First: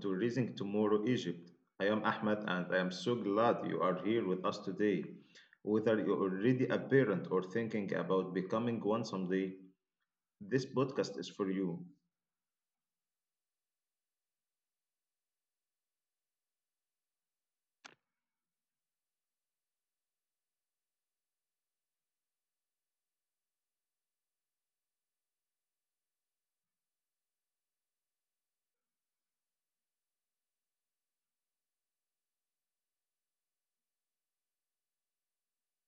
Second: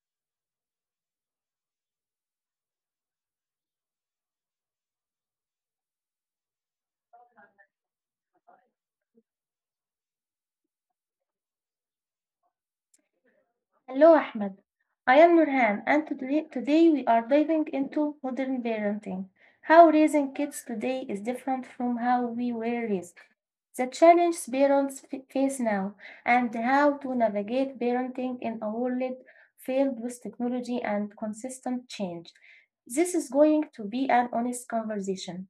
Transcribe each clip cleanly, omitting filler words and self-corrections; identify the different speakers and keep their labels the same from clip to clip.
Speaker 1: to Raising Tomorrow Egypt. I am Ahmed and I am so glad you are here with us today. Whether you're already a parent or thinking about becoming one someday, this podcast is for you.
Speaker 2: Hello, Ahmed. I am Nurhan, and today we are diving into modern parenting, how raising kids today is different from how we were raised, the challenges parents face now, and how to navigate parenting in a world filled with technology and consistent change. This is going to be an honest conversation.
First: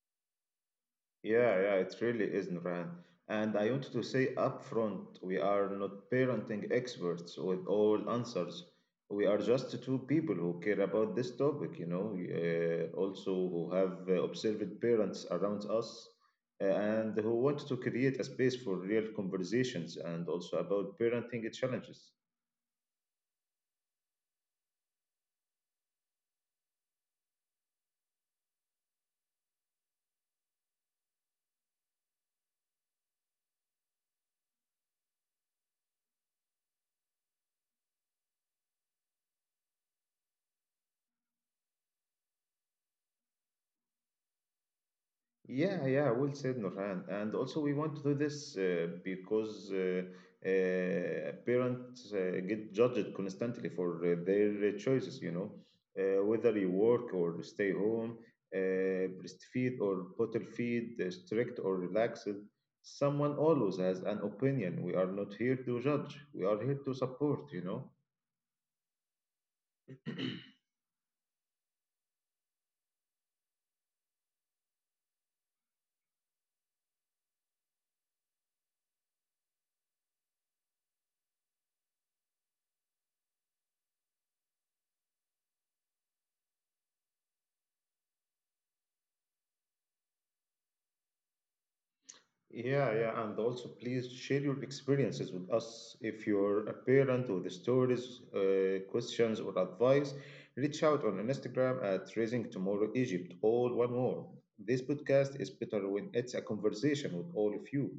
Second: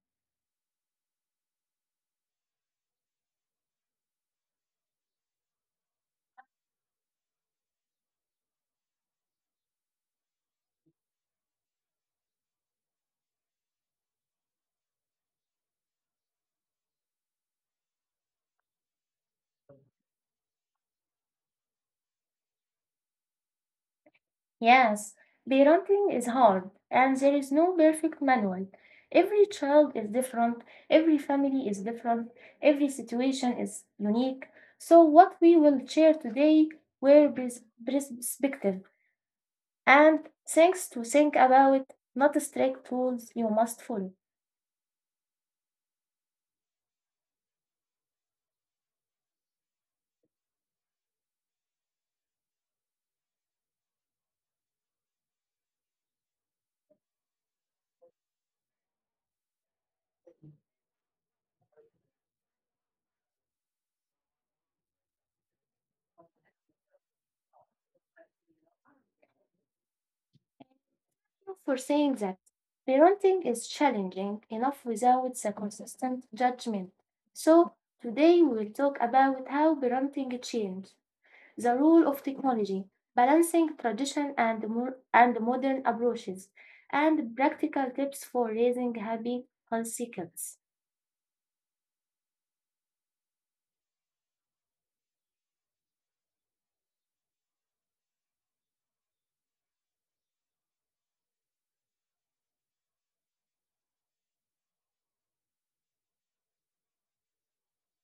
Speaker 1: Yeah, yeah, it really is, Nurhan. And I wanted to say upfront, we are not parenting experts with all answers. We are just two people who care about this topic, also who have observed parents around us and who want to create a space for real conversations and also about parenting challenges.
Speaker 2: Yes, parenting is hard, and there is no perfect manual. Every child is different, every family is different, every situation is unique. So, what we will share today were perspective and things to think about, not strict rules you must follow.
Speaker 1: Yeah, yeah, well said, Nurhan. And also, we want to do this because parents get judged constantly for their choices, you know, whether you work or stay home, breastfeed or bottle feed, strict or relaxed. Someone always has an opinion. We are not here to judge, we are here to support, you know.
Speaker 2: For saying that, parenting is challenging enough without the consistent judgment. So, today we will talk about how parenting changed. The role of technology, balancing tradition and, and modern approaches, and practical tips for raising happy, healthy kids.
Speaker 1: Yeah, yeah, and also please share your experiences with us. If you're a parent with stories, questions, or advice, reach out on Instagram at Raising Tomorrow Egypt, all one word. This podcast is better when it's a conversation with all of you.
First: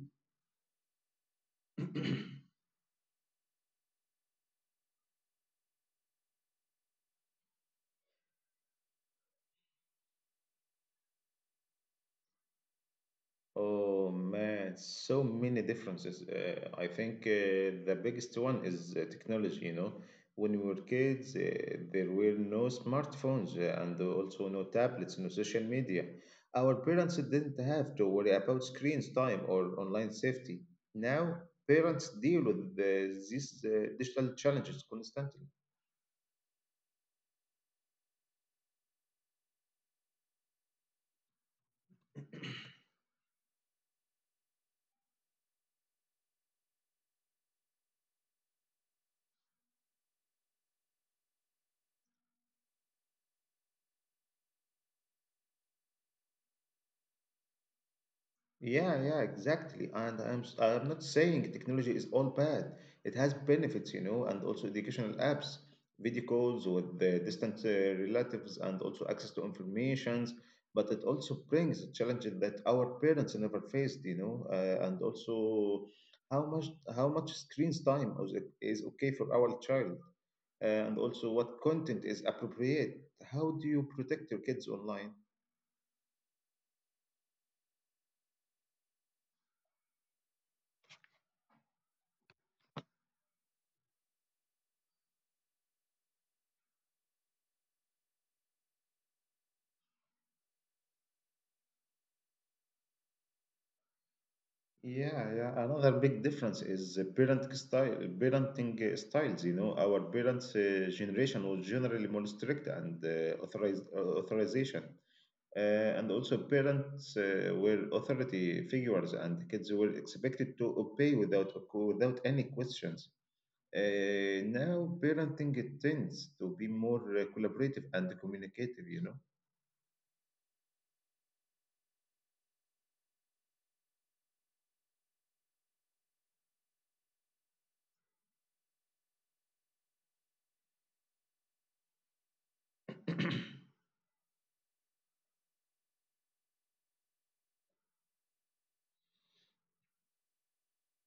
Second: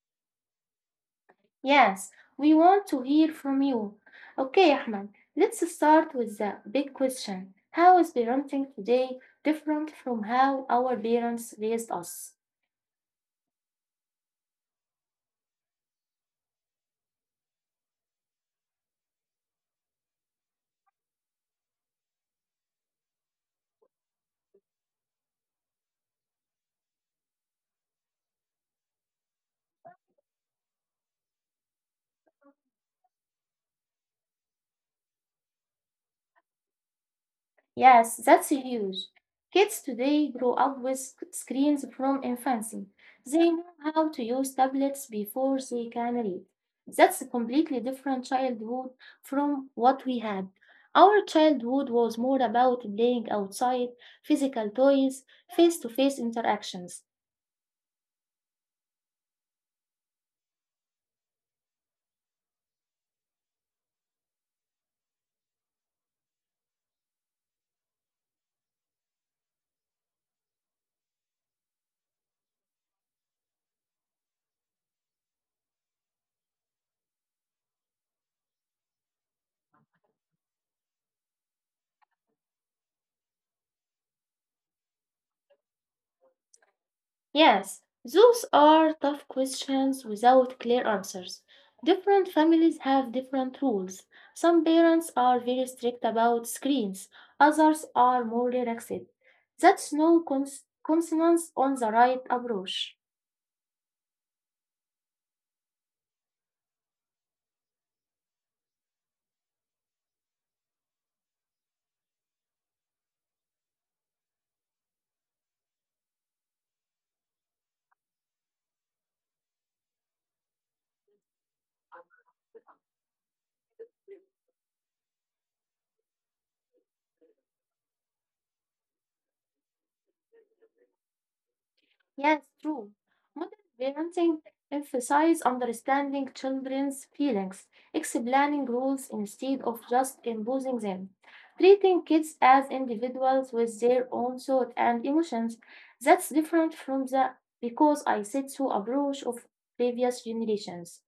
Speaker 2: Yes, we want to hear from you. Okay, Ahmed, let's start with the big question. How is parenting today different from how our parents raised us?
Speaker 1: Oh man, so many differences. I think the biggest one is technology, you know. When we were kids, there were no smartphones and also no tablets, no social media. Our parents didn't have to worry about screens time or online safety. Now, parents deal with these digital challenges constantly.
Speaker 2: Yes, that's huge. Kids today grow up with screens from infancy. They know how to use tablets before they can read. That's a completely different childhood from what we had. Our childhood was more about playing outside, physical toys, face to face interactions.
Speaker 1: Yeah, yeah, exactly. And I'm not saying technology is all bad. It has benefits, you know, and also educational apps, video calls with the distant relatives, and also access to informations. But it also brings a challenge that our parents never faced, you know, and also how much how much screen time is okay for our child, and also what content is appropriate. How do you protect your kids online?
Speaker 2: Yes, those are tough questions without clear answers. Different families have different rules. Some parents are very strict about screens, others are more relaxed. That's no consonance on the right approach.
Speaker 1: Yeah, yeah. Another big difference is the parenting styles. You know, our parents' generation was generally more strict and authorized authorization, and also parents were authority figures, and kids were expected to obey without any questions. Now, parenting tends to be more collaborative and communicative. You know.
Speaker 2: Yes, true. Modern parenting emphasizes understanding children's feelings, explaining rules instead of just imposing them, treating kids as individuals with their own thoughts and emotions. That's different from the because I said so approach of previous generations.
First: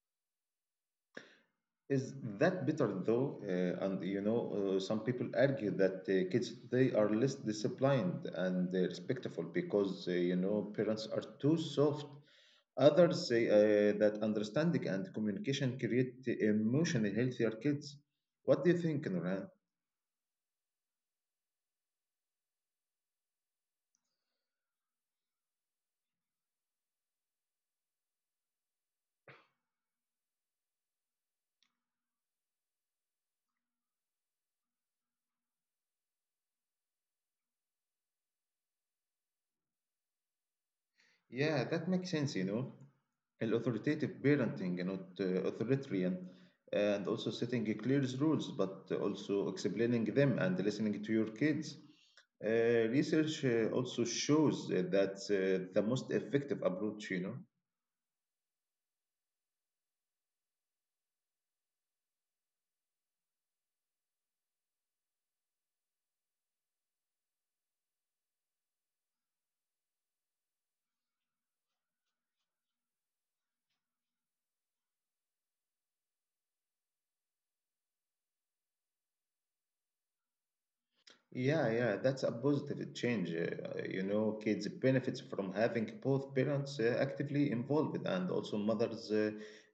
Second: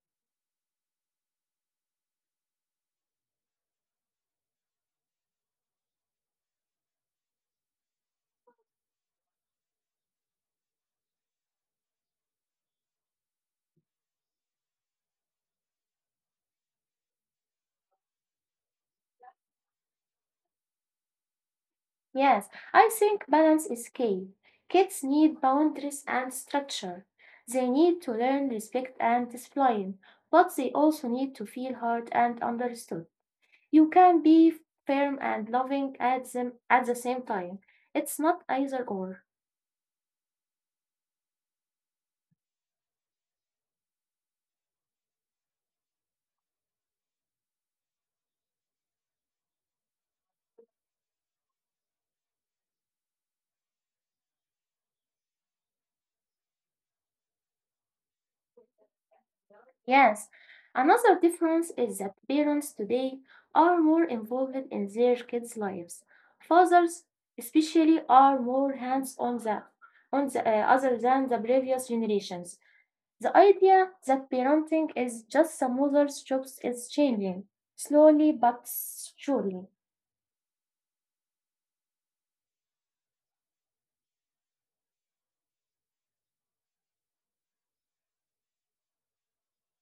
Speaker 1: Is that better though? And you know, some people argue that kids they are less disciplined and respectful because you know parents are too soft. Others say that understanding and communication create emotionally healthier kids. What do you think, Nuran?
Speaker 2: Yes, I think balance is key. Kids need boundaries and structure. They need to learn respect and discipline, but they also need to feel heard and understood. You can be firm and loving at them at the same time. It's not either or.
Speaker 1: Yeah, that makes sense, you know. And authoritative parenting, you know, authoritarian, and also setting clear rules, but also explaining them and listening to your kids. Uh, research also shows that the most effective approach, you know.
Speaker 2: Yes, another difference is that parents today are more involved in their kids' lives. Fathers, especially, are more hands-on on the other than the previous generations. The idea that parenting is just a mother's job is changing slowly but surely.
Speaker 1: Yeah, yeah, that's a positive change. You know, kids benefits from having both parents actively involved, and also mothers uh,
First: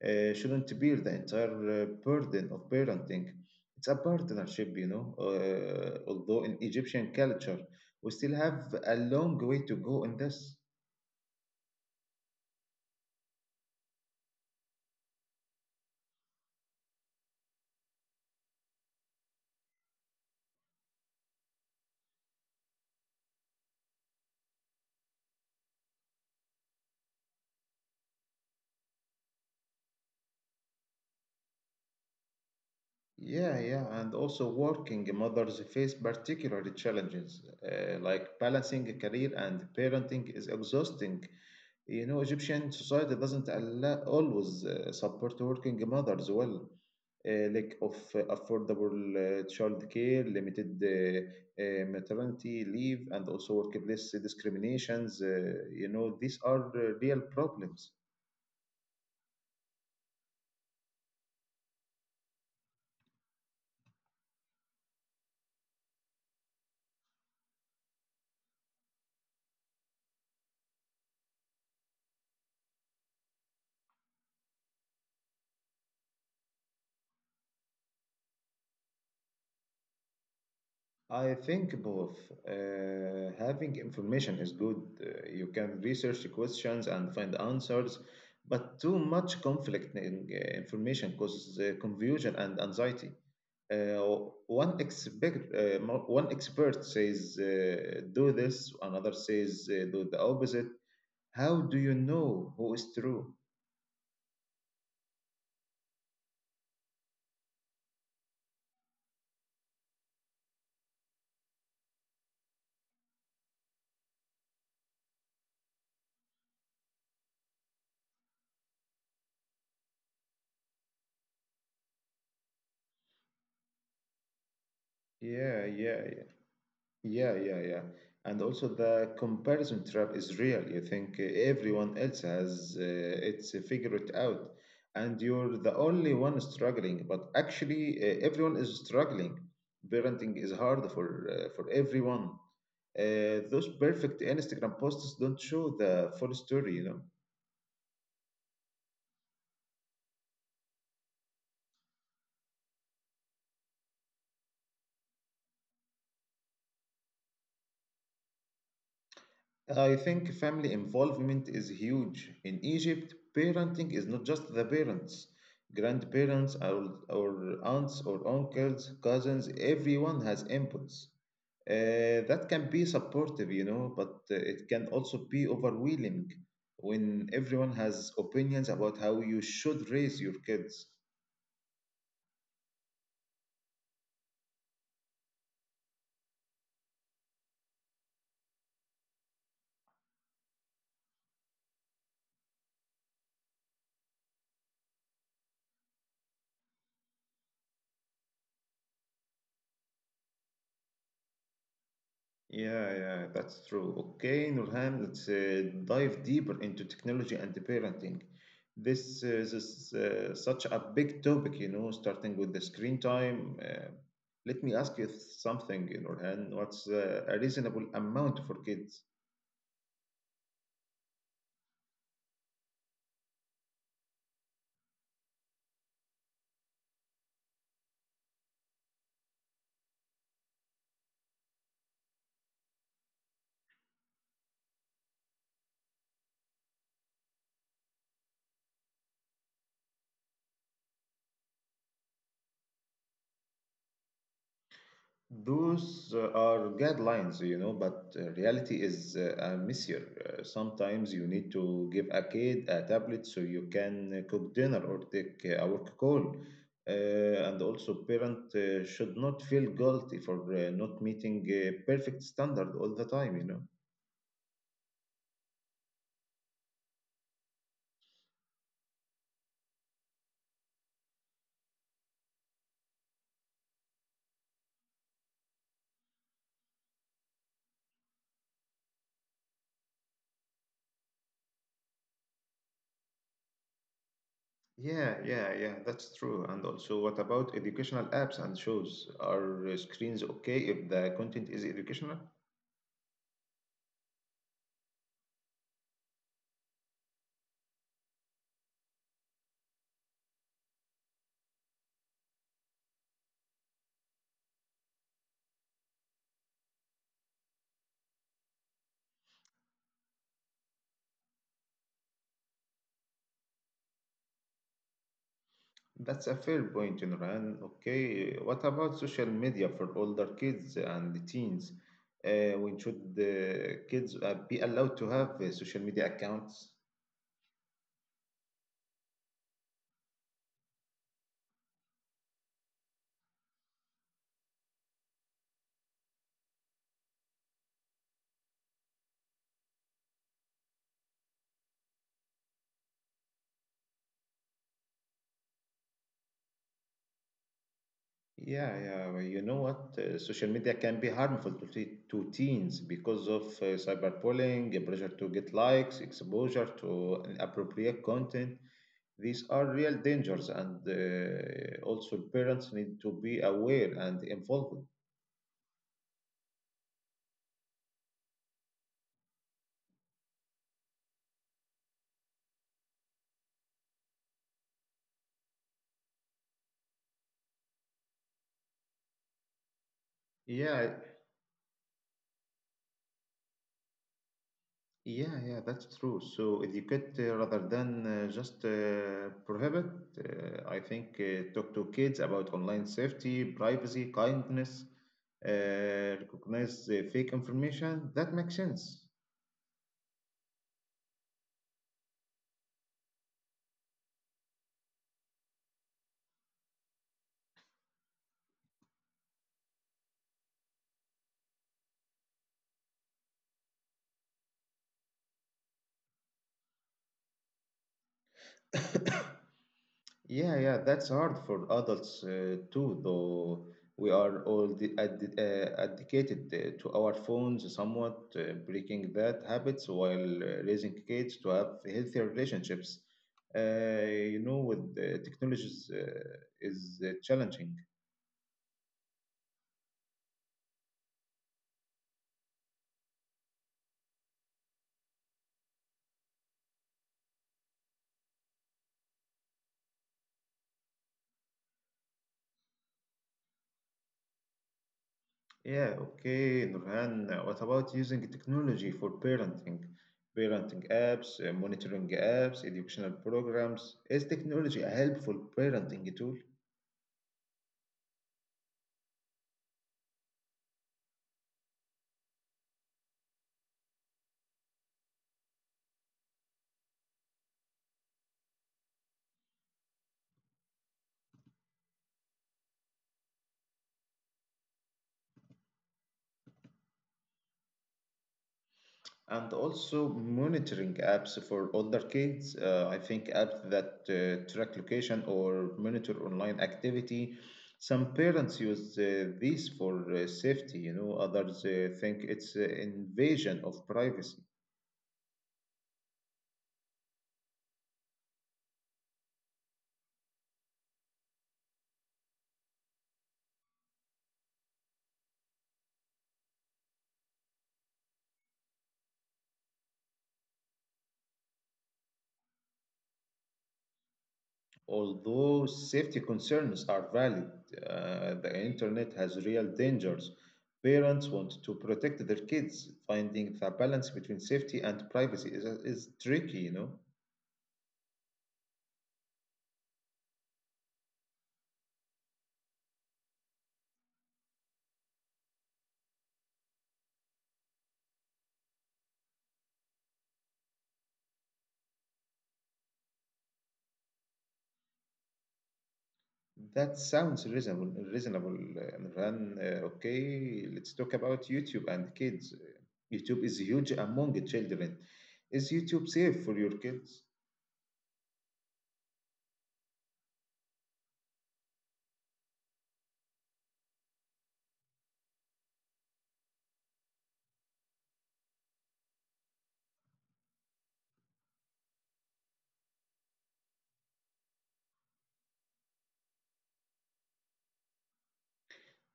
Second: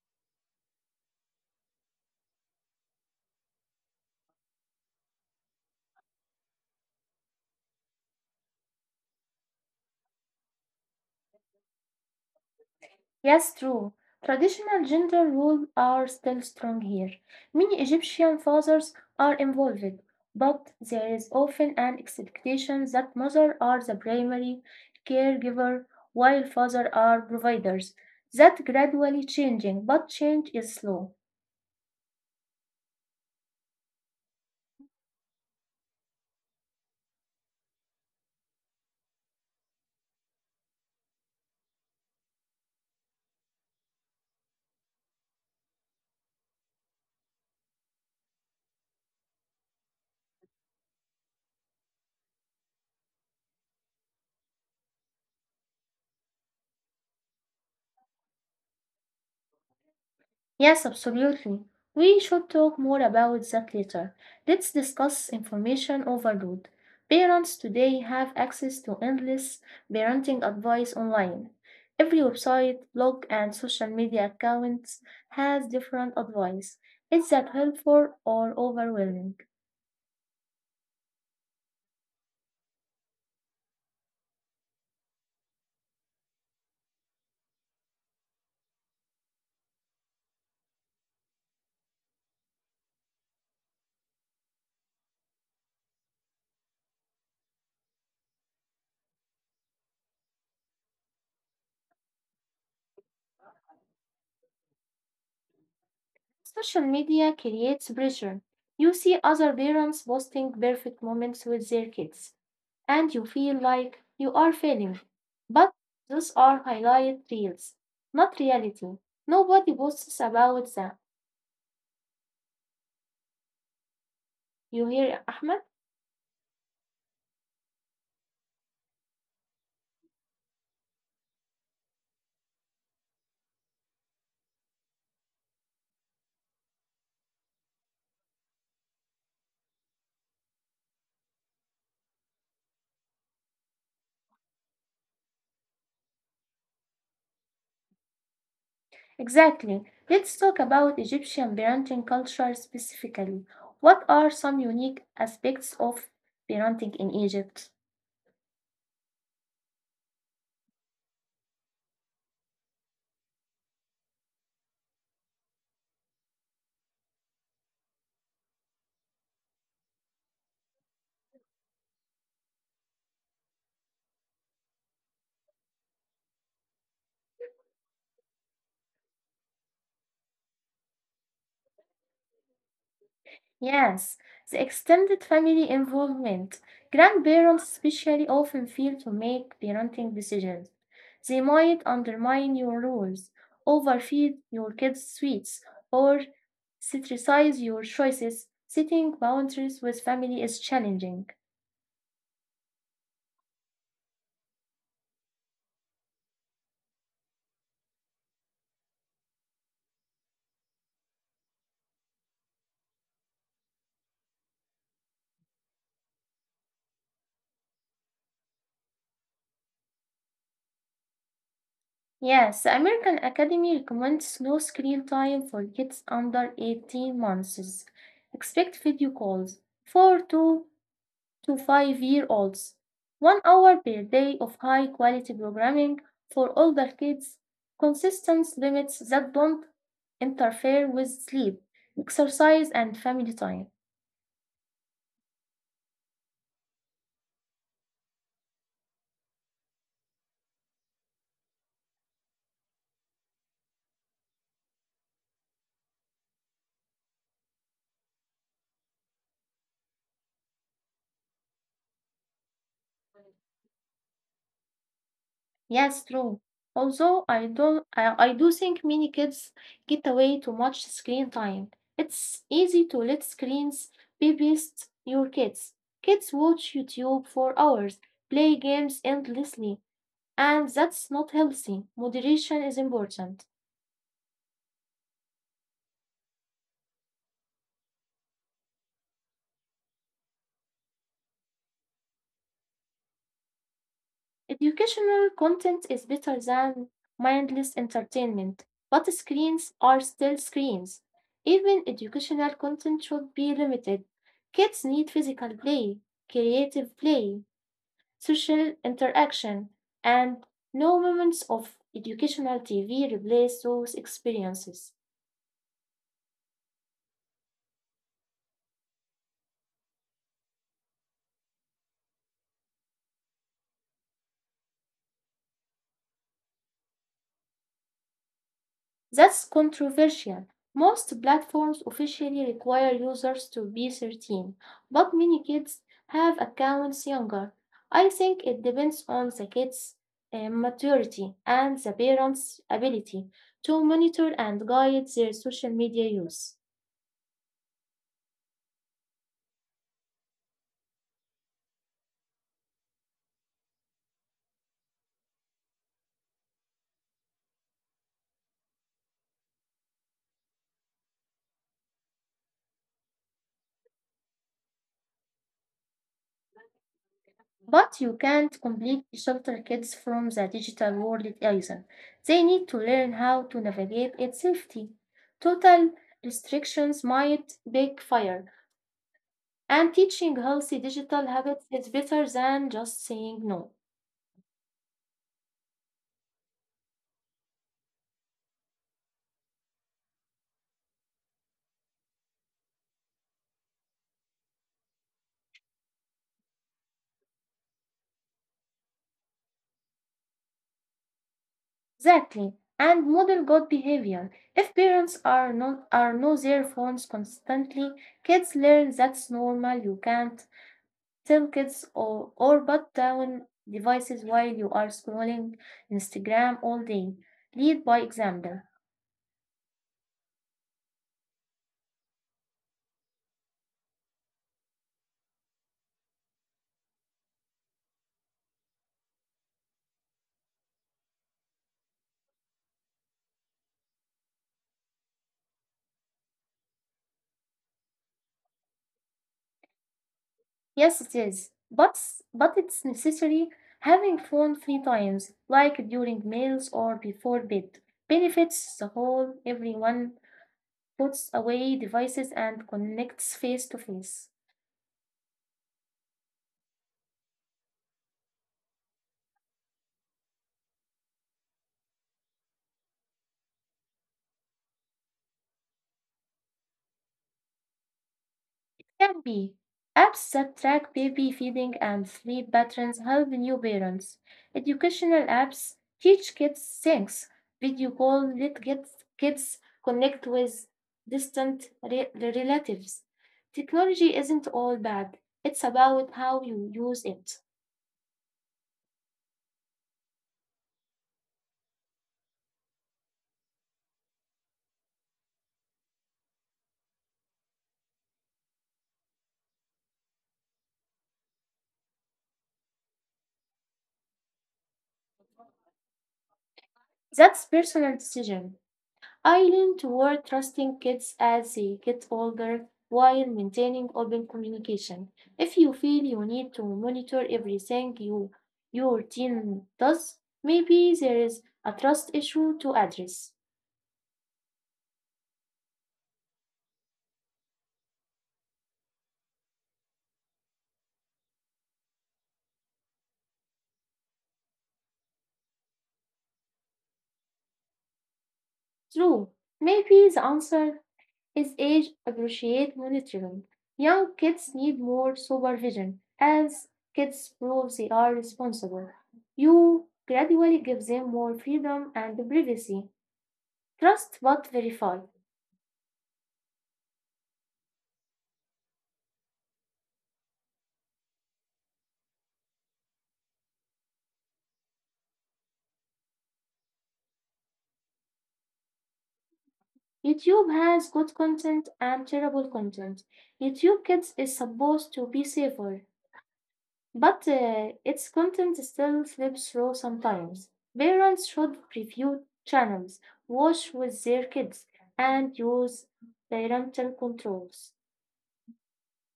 Speaker 1: uh, shouldn't bear the entire burden of parenting. It's a partnership, you know. Although in Egyptian culture, we still have a long way to go in this.
Speaker 2: Yes, true. Traditional gender roles are still strong here. Many Egyptian fathers are involved, but there is often an expectation that mothers are the primary caregiver while fathers are providers. That gradually changing, but change is slow.
Speaker 1: Yeah, yeah, and also working mothers face particular challenges, like balancing a career and parenting is exhausting. You know, Egyptian society doesn't allow, always support working mothers well. Lack of affordable childcare, limited maternity leave, and also workplace discriminations. You know, these are real problems.
Speaker 2: Yes, absolutely. We should talk more about that later. Let's discuss information overload. Parents today have access to endless parenting advice online. Every website, blog, and social media accounts has different advice. Is that helpful or overwhelming?
Speaker 1: I think both. Having information is good. You can research questions and find answers, but too much conflicting information causes confusion and anxiety. Uh, one expert says do this, another says do the opposite. How do you know who is true?
Speaker 2: Social media creates pressure. You see other parents posting perfect moments with their kids, and you feel like you are failing. But those are highlight reels, not reality. Nobody posts about them. You hear,
Speaker 1: Yeah,
Speaker 2: Ahmed?
Speaker 1: yeah, yeah. Yeah, yeah, yeah. And also the comparison trap is real. You think everyone else has it's figured out, and you're the only one struggling. But actually, everyone is struggling. Parenting is hard for everyone. Those perfect Instagram posts don't show the full story, you know.
Speaker 2: Exactly. Let's talk about Egyptian parenting culture specifically. What are some unique aspects of parenting in Egypt?
Speaker 1: I think family involvement is huge. In Egypt, parenting is not just the parents, grandparents, our aunts or uncles, cousins, everyone has inputs. That can be supportive, you know, but it can also be overwhelming when everyone has opinions about how you should raise your kids.
Speaker 2: Yes, the extended family involvement. Grandparents especially often fail to make parenting decisions. They might undermine your rules, overfeed your kids sweets, or criticize your choices. Setting boundaries with family is challenging.
Speaker 1: Yeah, yeah, that's true. Okay, Nurhan, let's dive deeper into technology and the parenting. This is such a big topic, you know, starting with the screen time. Let me ask you something, Nurhan. What's a reasonable amount for kids?
Speaker 2: Yes, the American Academy recommends no screen time for kids under 18 months. Expect video calls for 2 to 5 year olds. One hour per day of high quality programming for older kids. Consistent limits that don't interfere with sleep, exercise, and family time.
Speaker 1: Those are guidelines, you know, but reality is messier. Sometimes you need to give a kid a tablet so you can cook dinner or take a work call. And also, parent should not feel guilty for not meeting a perfect standard all the time, you know.
Speaker 2: Yes, true. Although I don't, I do think many kids get away too much screen time. It's easy to let screens babysit your kids. Kids watch YouTube for hours, play games endlessly, and that's not healthy. Moderation is important.
Speaker 1: Yeah, yeah, yeah, that's true. And also, what about educational apps and shows? Are screens okay if the content is educational?
Speaker 2: Educational content is better than mindless entertainment, but screens are still screens. Even educational content should be limited. Kids need physical play, creative play, social interaction, and no moments of educational TV replace those experiences.
Speaker 1: That's a fair point, Imran. Okay, what about social media for older kids and teens? When should the kids be allowed to have social media accounts?
Speaker 2: That's controversial. Most platforms officially require users to be 13, but many kids have accounts younger. I think it depends on the kid's maturity and the parents' ability to monitor and guide their social media use.
Speaker 1: Yeah, yeah. Well, you know what? Social media can be harmful to teens because of cyberbullying, a pressure to get likes, exposure to inappropriate content. These are real dangers, and also parents need to be aware and involved.
Speaker 2: But you can't completely shelter kids from the digital world either. They need to learn how to navigate it safely. Total restrictions might backfire. And teaching healthy
Speaker 1: Yeah,
Speaker 2: digital habits is better than just saying no.
Speaker 1: yeah, yeah, that's true. So educate rather than just prohibit. I think talk to kids about online safety, privacy, kindness, recognize fake information. That makes sense.
Speaker 2: Exactly. And model good behavior. If parents are not are no their phones constantly, kids learn that's normal. You can't tell kids or put down devices while you are scrolling Instagram all day. Lead by example.
Speaker 1: Yeah, yeah, that's hard for adults too, though we are all addicted to our phones somewhat, breaking bad habits while raising kids to have healthier relationships. You know, with the technologies is challenging.
Speaker 2: Yes, it is. But it's necessary having phone free times, like during meals or before bed, benefits the whole. Everyone puts away devices and connects face to face.
Speaker 1: Yeah, okay, Nurhan, what about using technology for parenting? Parenting apps, monitoring apps, educational programs. Is technology a helpful parenting tool?
Speaker 2: Can be. Apps that track baby feeding and sleep patterns help new parents. Educational apps teach kids things. Video call let kids connect with distant relatives. Technology isn't all bad. It's about how you use it.
Speaker 1: And also monitoring apps for older kids. I think apps that track location or monitor online activity. Some parents use these for safety, you know, others think it's an invasion of privacy.
Speaker 2: That's personal decision. I lean toward trusting kids as they get older while maintaining open communication. If you feel you need to monitor everything you your teen does, maybe there is a trust issue to address.
Speaker 1: Although safety concerns are valid, the internet has real dangers. Parents want to protect their kids. Finding the balance between safety and privacy is tricky, you know.
Speaker 2: True, maybe the answer is age appropriate monitoring. Young kids need more supervision as kids prove they are responsible. You gradually give them more freedom and privacy. Trust but verify.
Speaker 1: That sounds reasonable, Imran. Okay, let's talk about YouTube and kids. YouTube is huge among the children. Is YouTube safe for your kids?
Speaker 2: YouTube has good content and terrible content. YouTube Kids is supposed to be safer, but its content still slips through sometimes. Parents should review channels, watch with their kids, and use parental controls.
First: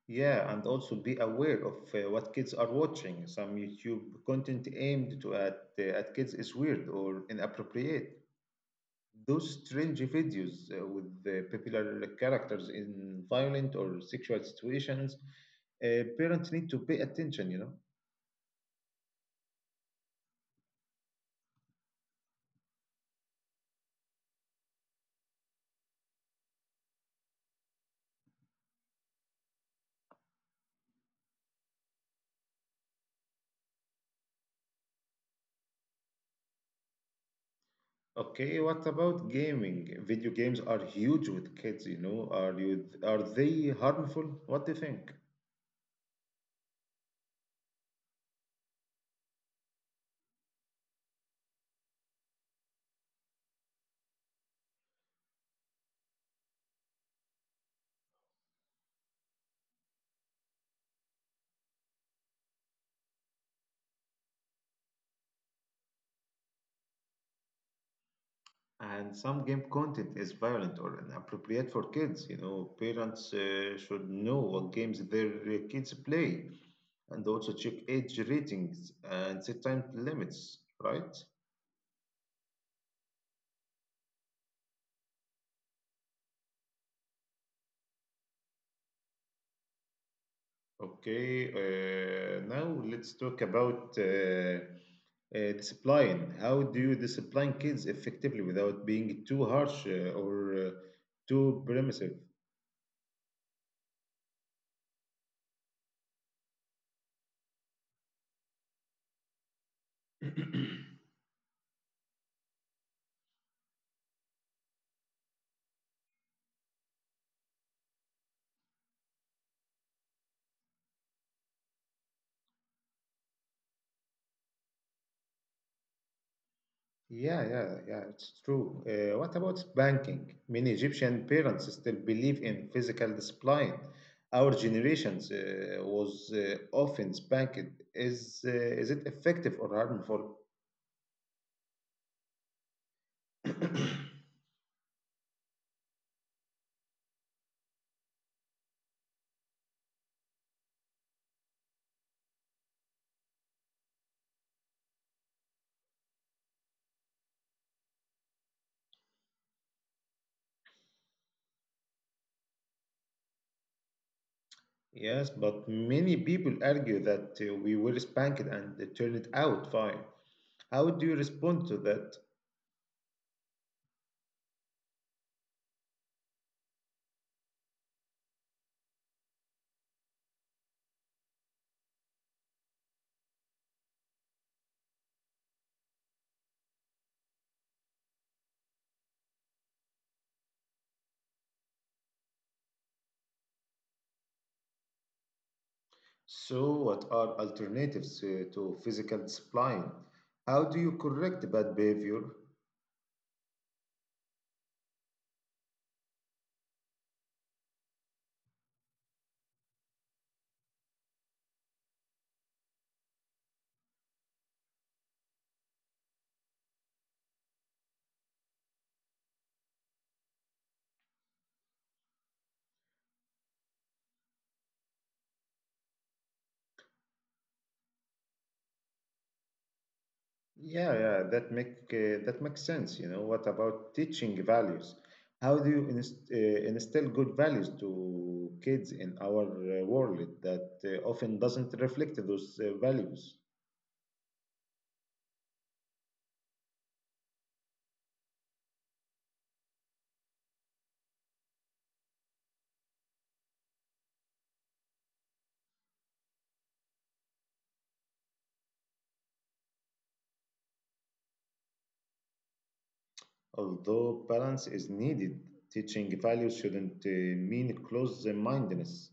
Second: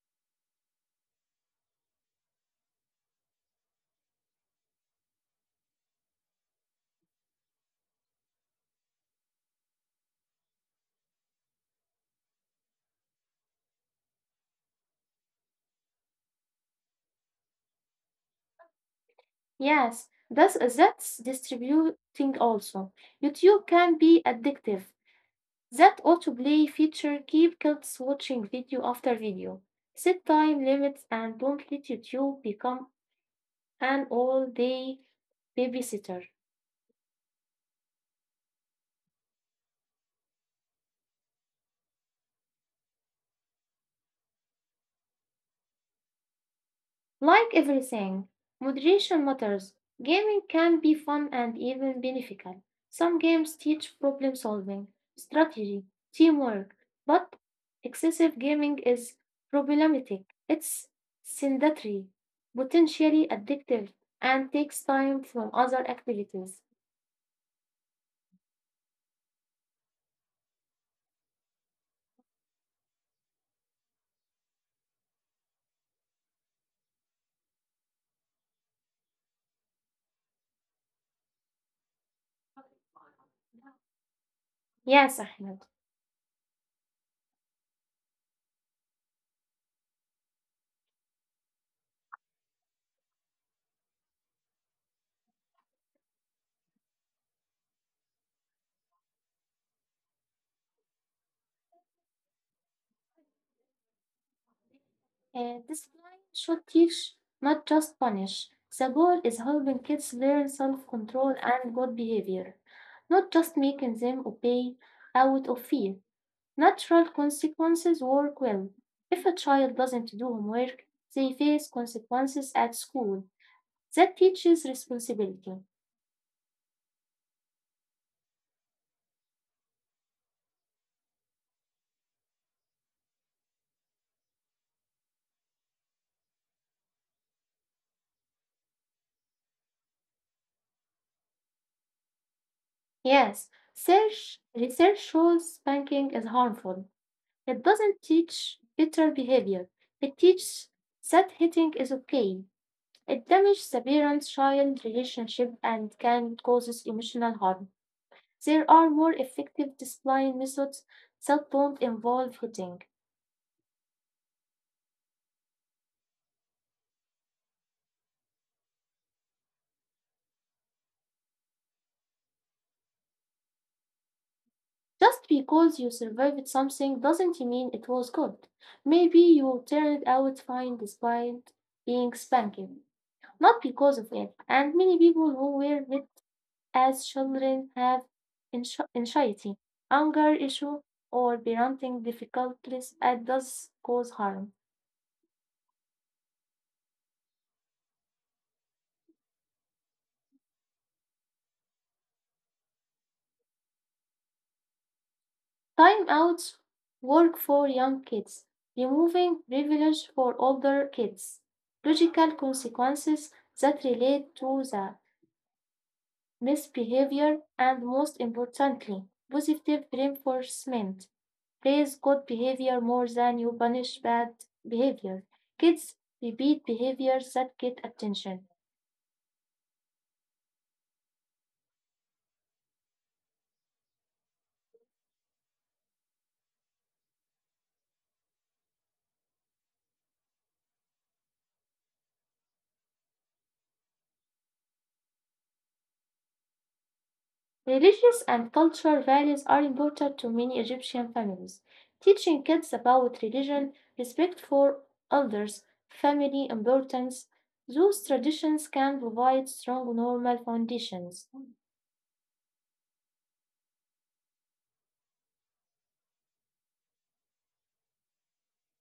Speaker 1: Yeah, and also be aware of what kids are watching. Some YouTube content aimed at kids is weird or inappropriate. Those strange videos with popular characters in violent or sexual situations, uh, parents need to pay attention, you know.
Speaker 2: Yes, that's distributing also. YouTube can be addictive. That autoplay feature keep kids watching video after video. Set time limits and don't let YouTube become an all-day babysitter.
Speaker 1: Okay, what about gaming? Video games are huge with kids, you know. Are they harmful? What do you think?
Speaker 2: Like everything, moderation matters. Gaming can be fun and even beneficial. Some games teach problem solving, strategy, teamwork, but excessive gaming is problematic. It's sedentary, potentially addictive, and takes time from other activities.
Speaker 1: And some game content is violent or inappropriate for kids, you know. Parents should know what games their kids play and also check age ratings and set time limits, right?
Speaker 2: Yes, Ahmed.
Speaker 1: Okay, now let's talk about discipline. How do you discipline kids effectively without being too harsh or too permissive?
Speaker 2: This line should teach, not just punish. The goal is helping kids learn self control and good behavior, not just making them obey out of fear. Natural consequences work well. If a child doesn't do homework, they face consequences at school. That teaches responsibility.
Speaker 1: Yeah, yeah, yeah, it's true. What about spanking? Many Egyptian parents still believe in physical discipline. Our generations was often spanked. Is it effective or harmful?
Speaker 2: Yes, research shows spanking is harmful. It doesn't teach better behavior. It teaches that hitting is okay. It damages the parent child relationship and can cause emotional harm. There are more effective discipline methods that don't involve hitting.
Speaker 1: Yes, but many people argue that we were spanked and it turned out fine. How do you respond to that?
Speaker 2: Just because you survived something doesn't mean it was good. Maybe you turned out fine despite being spanked, not because of it. And many people who were hit as children have anxiety, anger issue, or parenting difficulties and does cause harm.
Speaker 1: So, what are alternatives to physical discipline? How do you correct bad behavior?
Speaker 2: Timeouts work for young kids, removing privilege for older kids. Logical consequences that relate to the misbehavior and most importantly, positive reinforcement. Praise good behavior more than you punish bad behavior. Kids repeat behaviors that get attention.
Speaker 1: Yeah, yeah, that makes sense. You know, what about teaching values? How do you instill good values to kids in our world that often doesn't reflect those values?
Speaker 2: Religious and cultural values are important to many Egyptian families. Teaching kids about religion, respect for elders, family importance, those traditions can provide strong normal foundations.
Speaker 1: Although balance is needed, teaching values shouldn't mean close mindedness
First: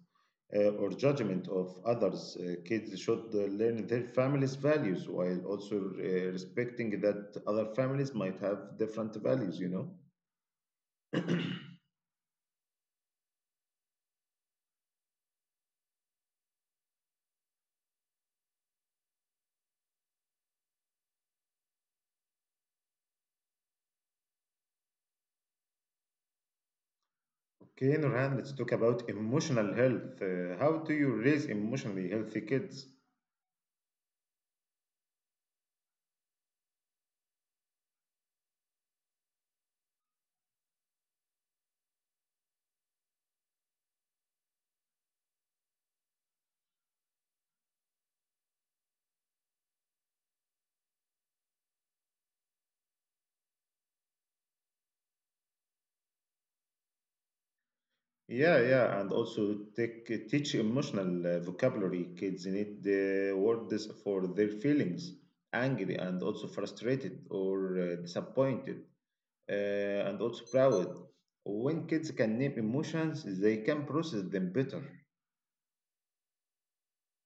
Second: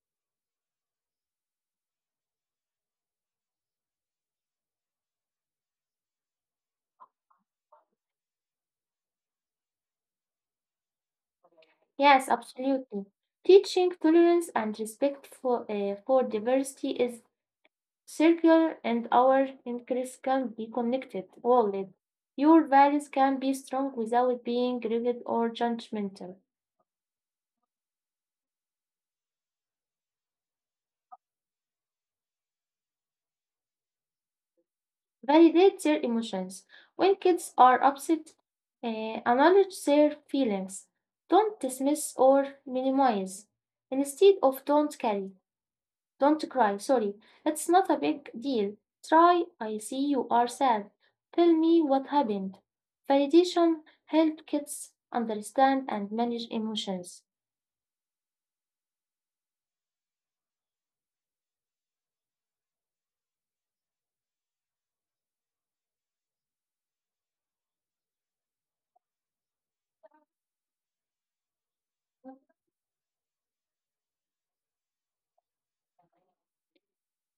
Speaker 1: or judgment of others. Kids should learn their family's values while also respecting that other families might have different values, you know.
Speaker 2: Yes, absolutely. Teaching tolerance and respect for diversity is circular, and our interests can be connected. All your values can be strong without being rigid or judgmental.
Speaker 1: Okay, Nurhan, let's talk about emotional health. How do you raise emotionally healthy kids?
Speaker 2: Validate their emotions. When kids are upset, acknowledge their feelings. Don't dismiss or minimize. Instead of don't carry, don't cry, sorry, it's not a big deal. Try, I see you are sad. Tell me what happened. Validation helps kids understand and manage emotions.
Speaker 1: Yeah, yeah, and also teach emotional vocabulary. Kids need the words for their feelings, angry and also frustrated or disappointed, uh, and also proud. When kids can name emotions, they can process them better.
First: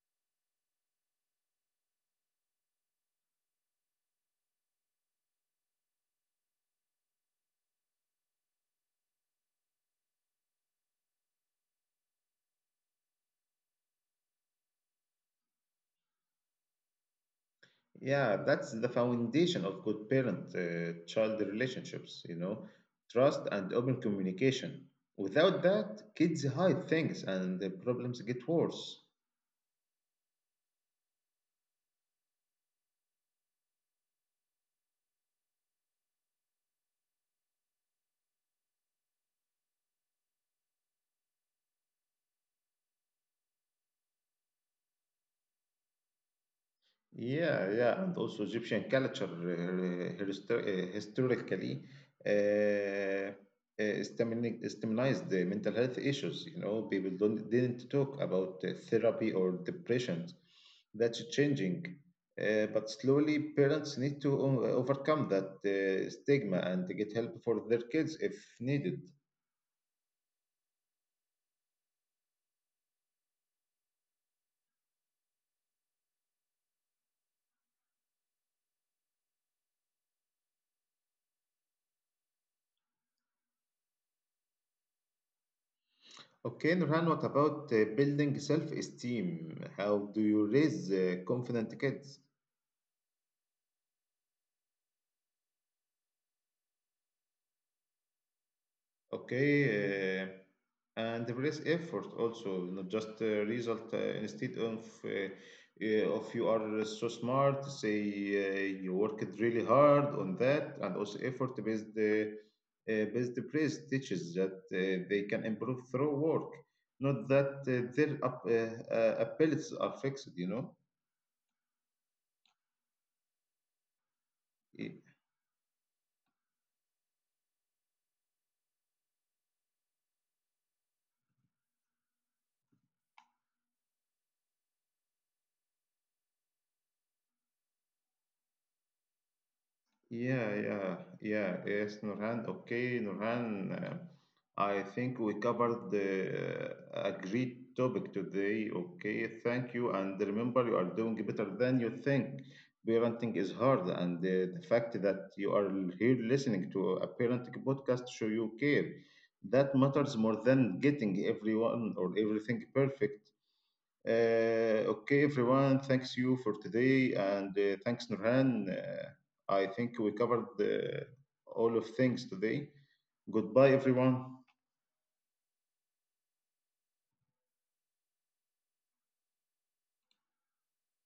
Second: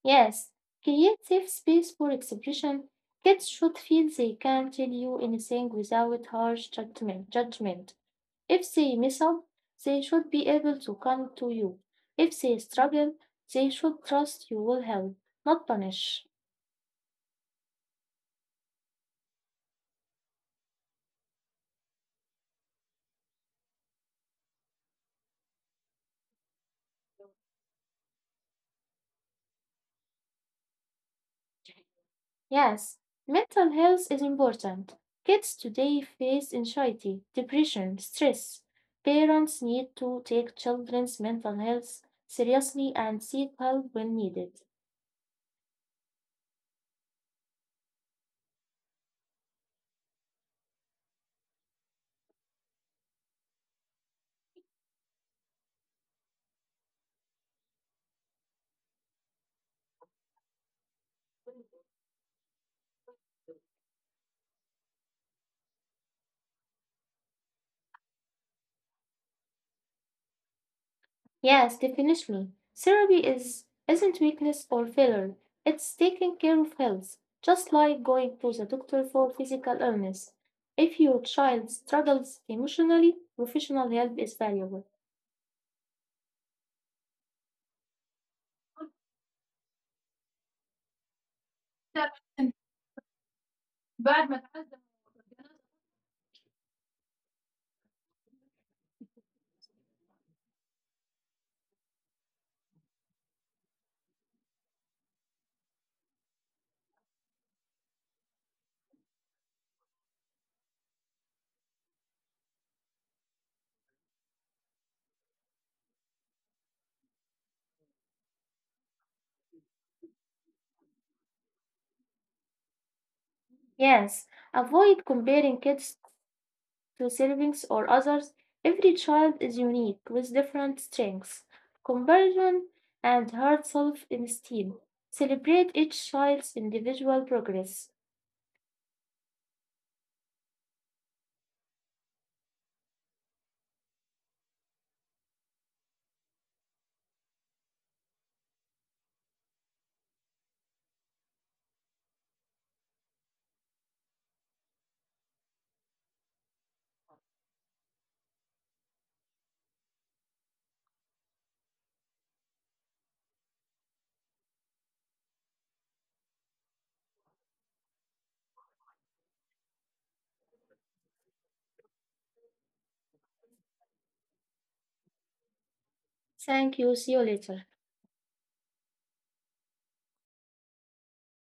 Speaker 2: Yes, create safe space for expression. Kids should feel they can tell you anything without harsh judgment. If they mess up, they should be able to come to you. If they struggle, they should trust you will help, not punish.
Speaker 1: Yeah, that's the foundation of good parent-child relationships, you know, trust and open communication. Without that, kids hide things and the problems get worse.
Speaker 2: Yes, mental health is important. Kids today face anxiety, depression, stress. Parents need to take children's mental health seriously and seek help when needed.
Speaker 1: Yeah, yeah, and also Egyptian culture historically stigmatized the mental health issues. You know, people don't didn't talk about therapy or depression. That's changing, but slowly parents need to overcome that stigma and to get help for their kids if needed.
Speaker 2: Yes, definitely. Therapy is isn't weakness or failure. It's taking care of health, just like going to the doctor for physical illness. If your child struggles emotionally, professional help is valuable.
Speaker 1: Okay, Nurhan, what about building self-esteem? How do you raise confident kids? Okay, and there is effort also, not just result. Instead of you are so smart, say you worked really hard on that, and also effort based praise teaches that they can improve through work, not that their abilities are fixed. You know.
Speaker 2: Yes, avoid comparing kids to siblings or others. Every child is unique with different strengths, comparison, and hard self esteem. Celebrate each child's individual progress.
Speaker 1: Yeah, yeah, yeah. Yes, Nurhan. Okay, Nurhan. I think we covered a great topic today. Okay, thank you. And remember, you are doing better than you think. Parenting is hard, and the fact that you are here listening to a parenting podcast show you care. That matters more than getting everyone or everything perfect. Okay, everyone, thanks you for today, and thanks, Nurhan. I think we covered all of things today. Goodbye, everyone.
Speaker 2: Thank you. See you later.